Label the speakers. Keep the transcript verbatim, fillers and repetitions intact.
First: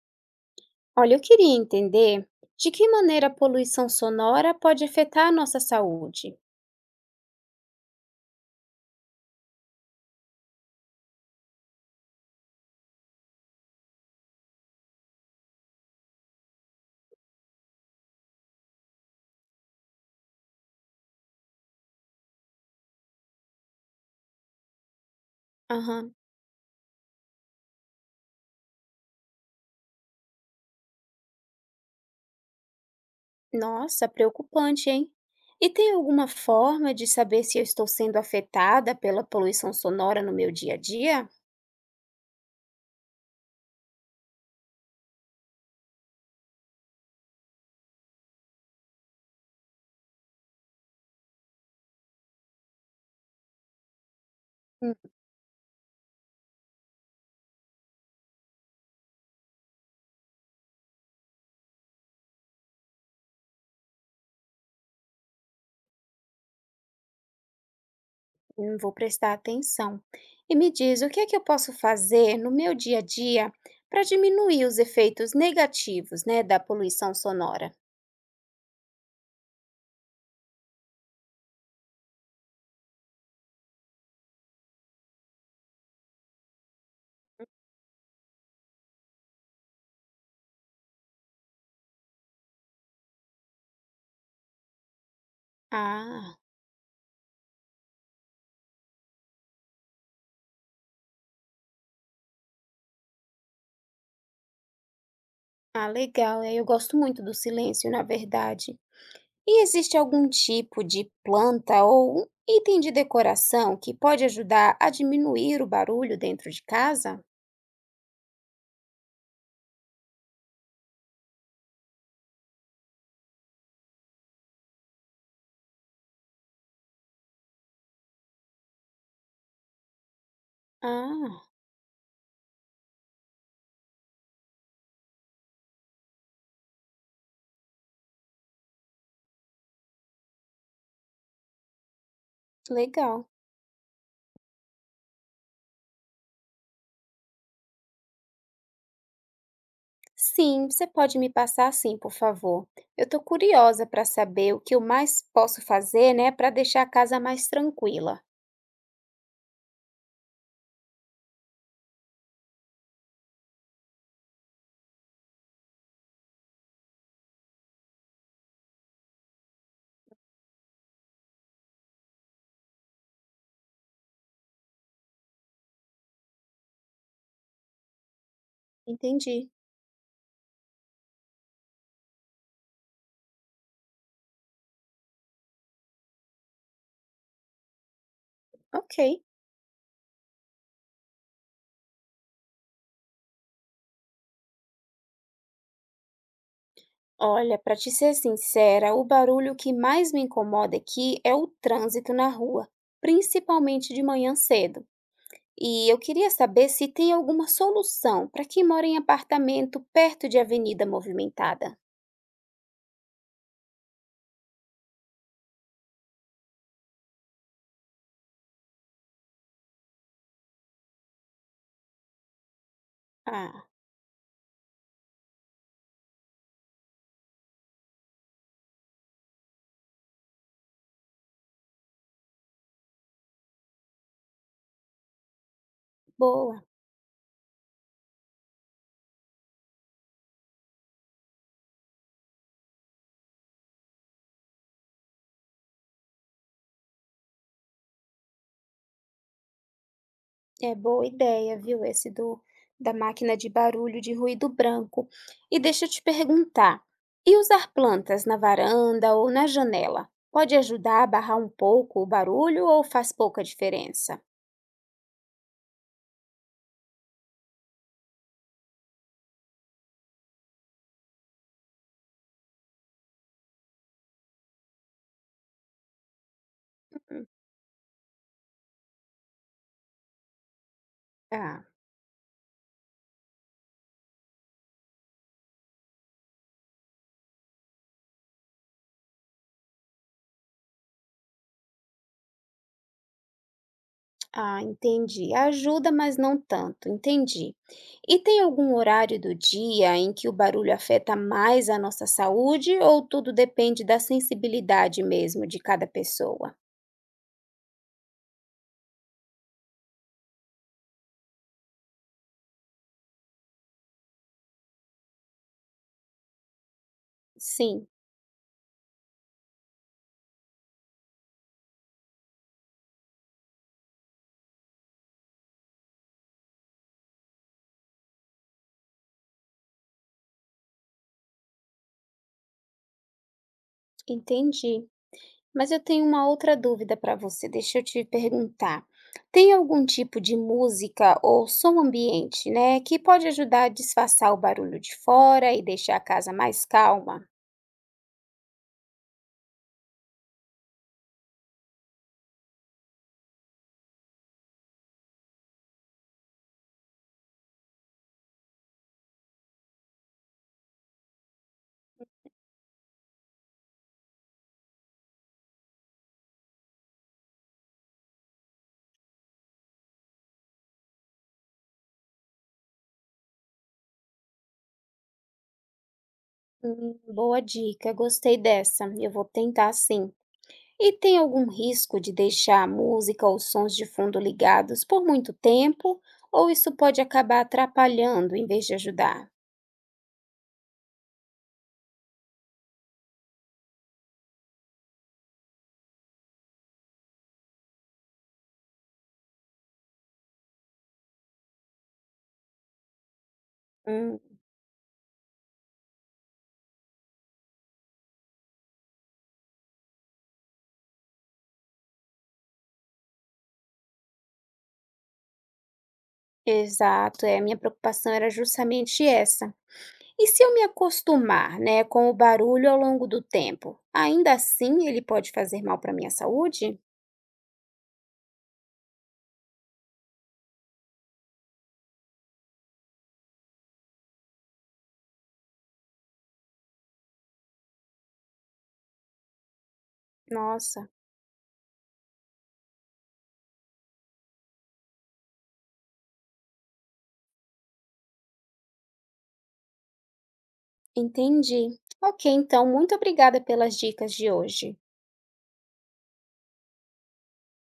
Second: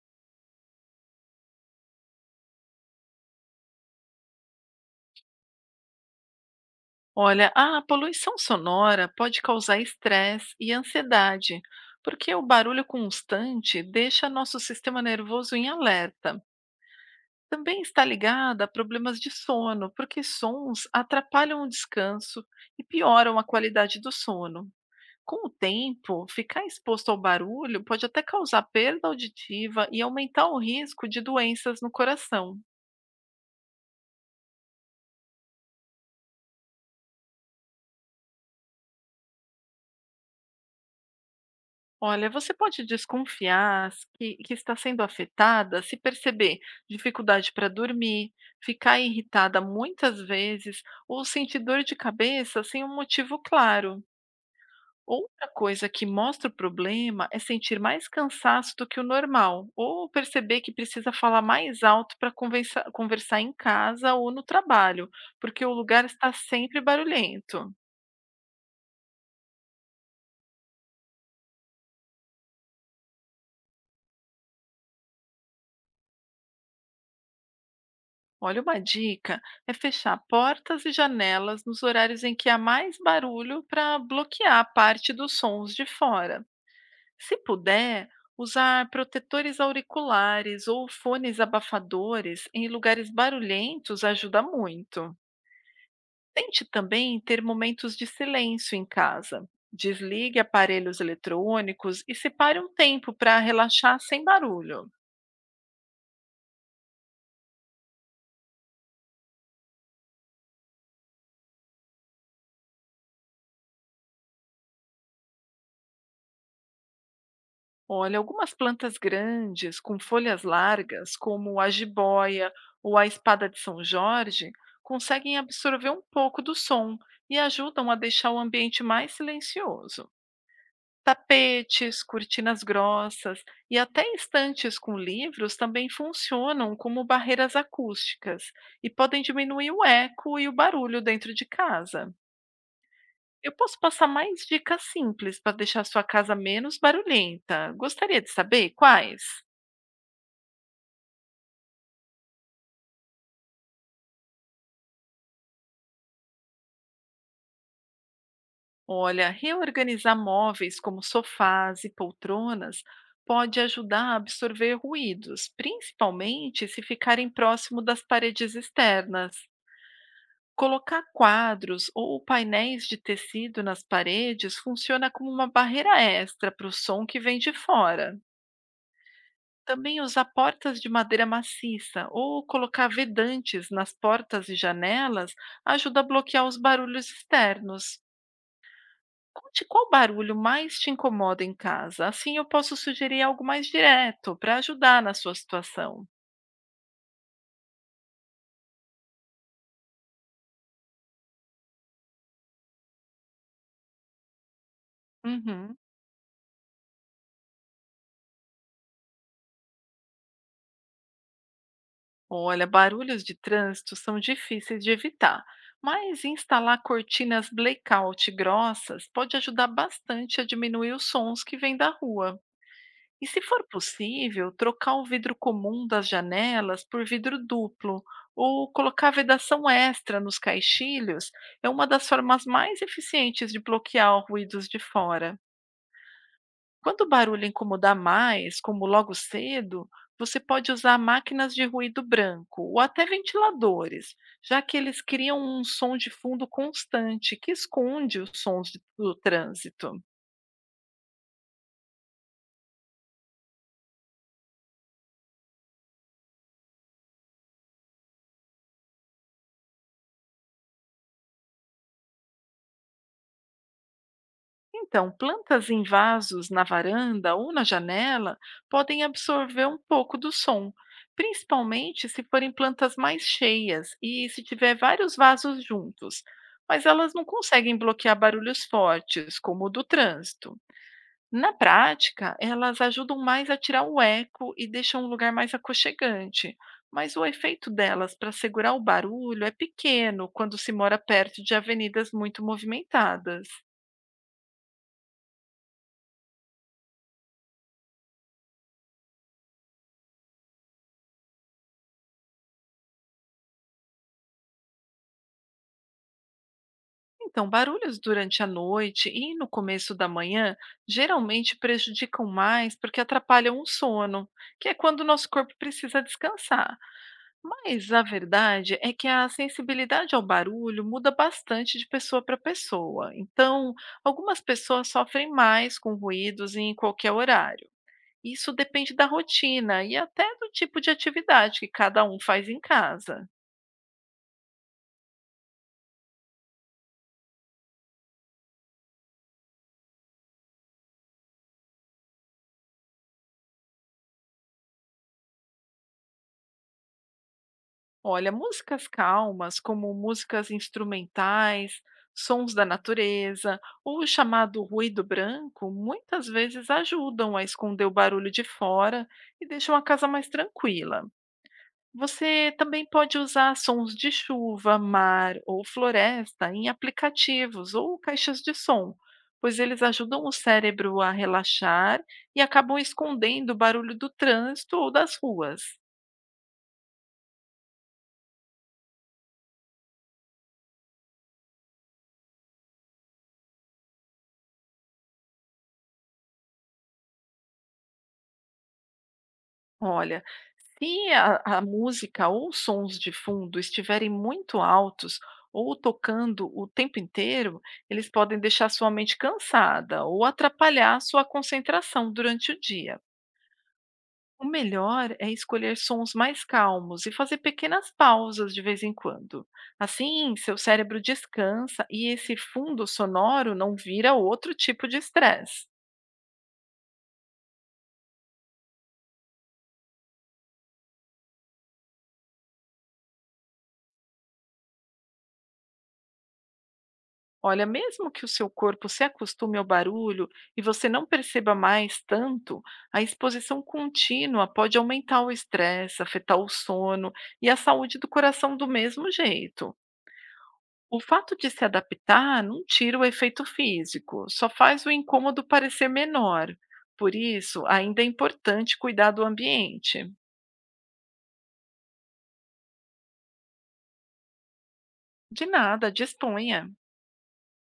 Speaker 1: Olha, eu queria entender de que maneira a poluição sonora pode afetar a nossa saúde.
Speaker 2: Olha, a poluição sonora pode causar estresse e ansiedade, porque o barulho constante deixa nosso sistema nervoso em alerta. Também está ligada a problemas de sono, porque sons atrapalham o descanso e pioram a qualidade do sono. Com o
Speaker 1: Aham.
Speaker 2: tempo, ficar exposto ao barulho pode até causar perda auditiva e aumentar o risco de doenças no coração.
Speaker 1: Nossa, preocupante, hein? E tem alguma forma de saber se eu estou sendo afetada pela poluição sonora no meu dia a dia?
Speaker 2: Olha, você pode desconfiar s- que, que está sendo afetada se perceber dificuldade para dormir, ficar irritada muitas vezes ou sentir dor de cabeça sem um motivo claro.
Speaker 1: Hum,
Speaker 2: Outra coisa que mostra o problema é sentir mais cansaço do que o normal ou perceber que precisa falar mais alto para conversar em casa ou no trabalho, porque o lugar está sempre barulhento.
Speaker 1: hum, vou prestar atenção. E me diz, o que é que eu posso fazer no meu dia a dia para diminuir os efeitos negativos, né, da poluição sonora?
Speaker 2: Olha, uma dica é fechar portas e janelas nos horários em que há mais barulho para bloquear parte dos sons de fora. Se puder, usar protetores auriculares ou fones abafadores em lugares barulhentos ajuda muito.
Speaker 1: Ah,
Speaker 2: Tente também ter momentos de silêncio em casa. Desligue aparelhos eletrônicos e separe um tempo para relaxar sem barulho.
Speaker 1: ah, legal. é, Eu gosto muito do silêncio, na verdade. E existe algum tipo de planta ou um item de decoração que pode ajudar a diminuir o barulho dentro de casa?
Speaker 2: Olha, algumas plantas grandes com folhas largas, como a jiboia ou a espada de São Jorge, conseguem absorver um pouco do som e ajudam a deixar o ambiente mais silencioso.
Speaker 1: Ah,
Speaker 2: Tapetes, cortinas grossas e até estantes com livros também funcionam como barreiras acústicas e podem diminuir o eco e o barulho dentro de casa.
Speaker 1: legal.
Speaker 2: Eu posso passar mais dicas simples para deixar sua casa menos barulhenta. Gostaria de saber quais?
Speaker 1: Sim, você pode me passar sim, por favor. Eu estou curiosa para saber o que eu mais posso fazer, né, para deixar a casa mais tranquila.
Speaker 2: Olha, reorganizar móveis como sofás e poltronas pode ajudar a absorver ruídos, principalmente se ficarem próximo das paredes externas. Colocar quadros ou painéis de tecido nas paredes funciona como uma barreira extra para o som que vem de fora.
Speaker 1: Entendi.
Speaker 2: Também usar portas de madeira maciça ou colocar vedantes nas portas e janelas ajuda a bloquear os barulhos externos.
Speaker 1: Ok.
Speaker 2: Conte qual barulho mais te incomoda em casa, assim eu posso sugerir algo mais direto para ajudar na sua situação.
Speaker 1: Olha, para te ser sincera, o barulho que mais me incomoda aqui é o trânsito na rua, principalmente de manhã cedo.
Speaker 2: Uhum.
Speaker 1: E eu queria saber se tem alguma solução para quem mora em apartamento perto de avenida movimentada.
Speaker 2: Olha, barulhos de trânsito são difíceis de evitar, mas instalar cortinas blackout grossas pode ajudar bastante a diminuir os sons que vêm da rua. E se
Speaker 1: Ah,
Speaker 2: for possível, trocar o vidro comum das janelas por vidro duplo ou colocar vedação extra nos caixilhos é uma das formas mais eficientes de bloquear ruídos de fora.
Speaker 1: boa.
Speaker 2: Quando o barulho incomodar mais, como logo cedo, você pode usar máquinas de ruído branco ou até ventiladores, já que eles criam um som de fundo constante que esconde os sons de- do trânsito.
Speaker 1: É boa ideia, viu? Esse do da máquina de barulho de ruído branco. E deixa eu te perguntar, e usar plantas na varanda ou na janela? Pode ajudar a barrar um pouco o barulho ou faz pouca diferença?
Speaker 2: Então, plantas em vasos na varanda ou na janela podem absorver um pouco do som, principalmente se forem plantas mais cheias e se tiver vários vasos juntos, mas elas não
Speaker 1: Hum.
Speaker 2: conseguem bloquear barulhos fortes, como o do trânsito. Na
Speaker 1: Ah.
Speaker 2: prática, elas ajudam mais a tirar o eco e deixam um lugar mais aconchegante, mas o efeito delas para segurar o barulho é pequeno quando se mora perto de avenidas muito movimentadas.
Speaker 1: Ah, entendi. Ajuda, mas não tanto. Entendi. E tem algum horário do dia em que o barulho afeta mais a nossa saúde ou tudo depende da sensibilidade mesmo de cada pessoa?
Speaker 2: Então, barulhos durante a noite e no começo da manhã geralmente prejudicam mais porque atrapalham o sono, que é quando o nosso corpo precisa descansar.
Speaker 1: Sim,
Speaker 2: Mas a verdade é que a sensibilidade ao barulho muda bastante de pessoa para pessoa. Então, algumas pessoas sofrem mais com ruídos em qualquer horário. Isso depende da rotina e até do tipo de atividade que cada um faz em casa.
Speaker 1: entendi. Mas eu tenho uma outra dúvida para você, deixa eu te perguntar. Tem algum tipo de música ou som ambiente, né, que pode ajudar a disfarçar o barulho de fora e deixar a casa mais calma?
Speaker 2: Olha, músicas calmas, como músicas instrumentais, sons da natureza, ou o chamado ruído branco, muitas vezes ajudam a esconder o barulho de fora e deixam a casa mais tranquila. Você também pode usar sons de chuva, mar ou floresta em aplicativos ou caixas de som, pois eles ajudam o cérebro a relaxar e acabam escondendo o barulho do trânsito ou das ruas.
Speaker 1: Hum, boa dica, gostei dessa. Eu vou tentar sim. E tem algum risco de deixar a música ou sons de fundo ligados por muito tempo? Ou isso pode acabar atrapalhando em vez de ajudar?
Speaker 2: Olha, se a, a música ou os sons de fundo estiverem muito altos ou tocando o tempo inteiro, eles podem deixar sua mente cansada ou atrapalhar sua concentração durante o dia.
Speaker 1: Hum,
Speaker 2: O melhor é escolher sons mais calmos e fazer pequenas pausas de vez em quando. Assim, seu cérebro descansa e esse fundo sonoro não vira outro tipo de estresse.
Speaker 1: exato, é. A minha preocupação era justamente essa. E se eu me acostumar, né, com o barulho ao longo do tempo, ainda assim ele pode fazer mal para minha saúde?
Speaker 2: Olha, mesmo que o seu corpo se acostume ao barulho e você não perceba mais tanto, a exposição contínua pode aumentar o estresse, afetar o sono e a saúde do coração do mesmo jeito.
Speaker 1: Nossa,
Speaker 2: O fato de se adaptar não tira o efeito físico, só faz o incômodo parecer menor. Por isso, ainda é importante cuidar do ambiente.
Speaker 1: entendi. Ok, então, muito obrigada pelas dicas de hoje.
Speaker 2: De nada, disponha.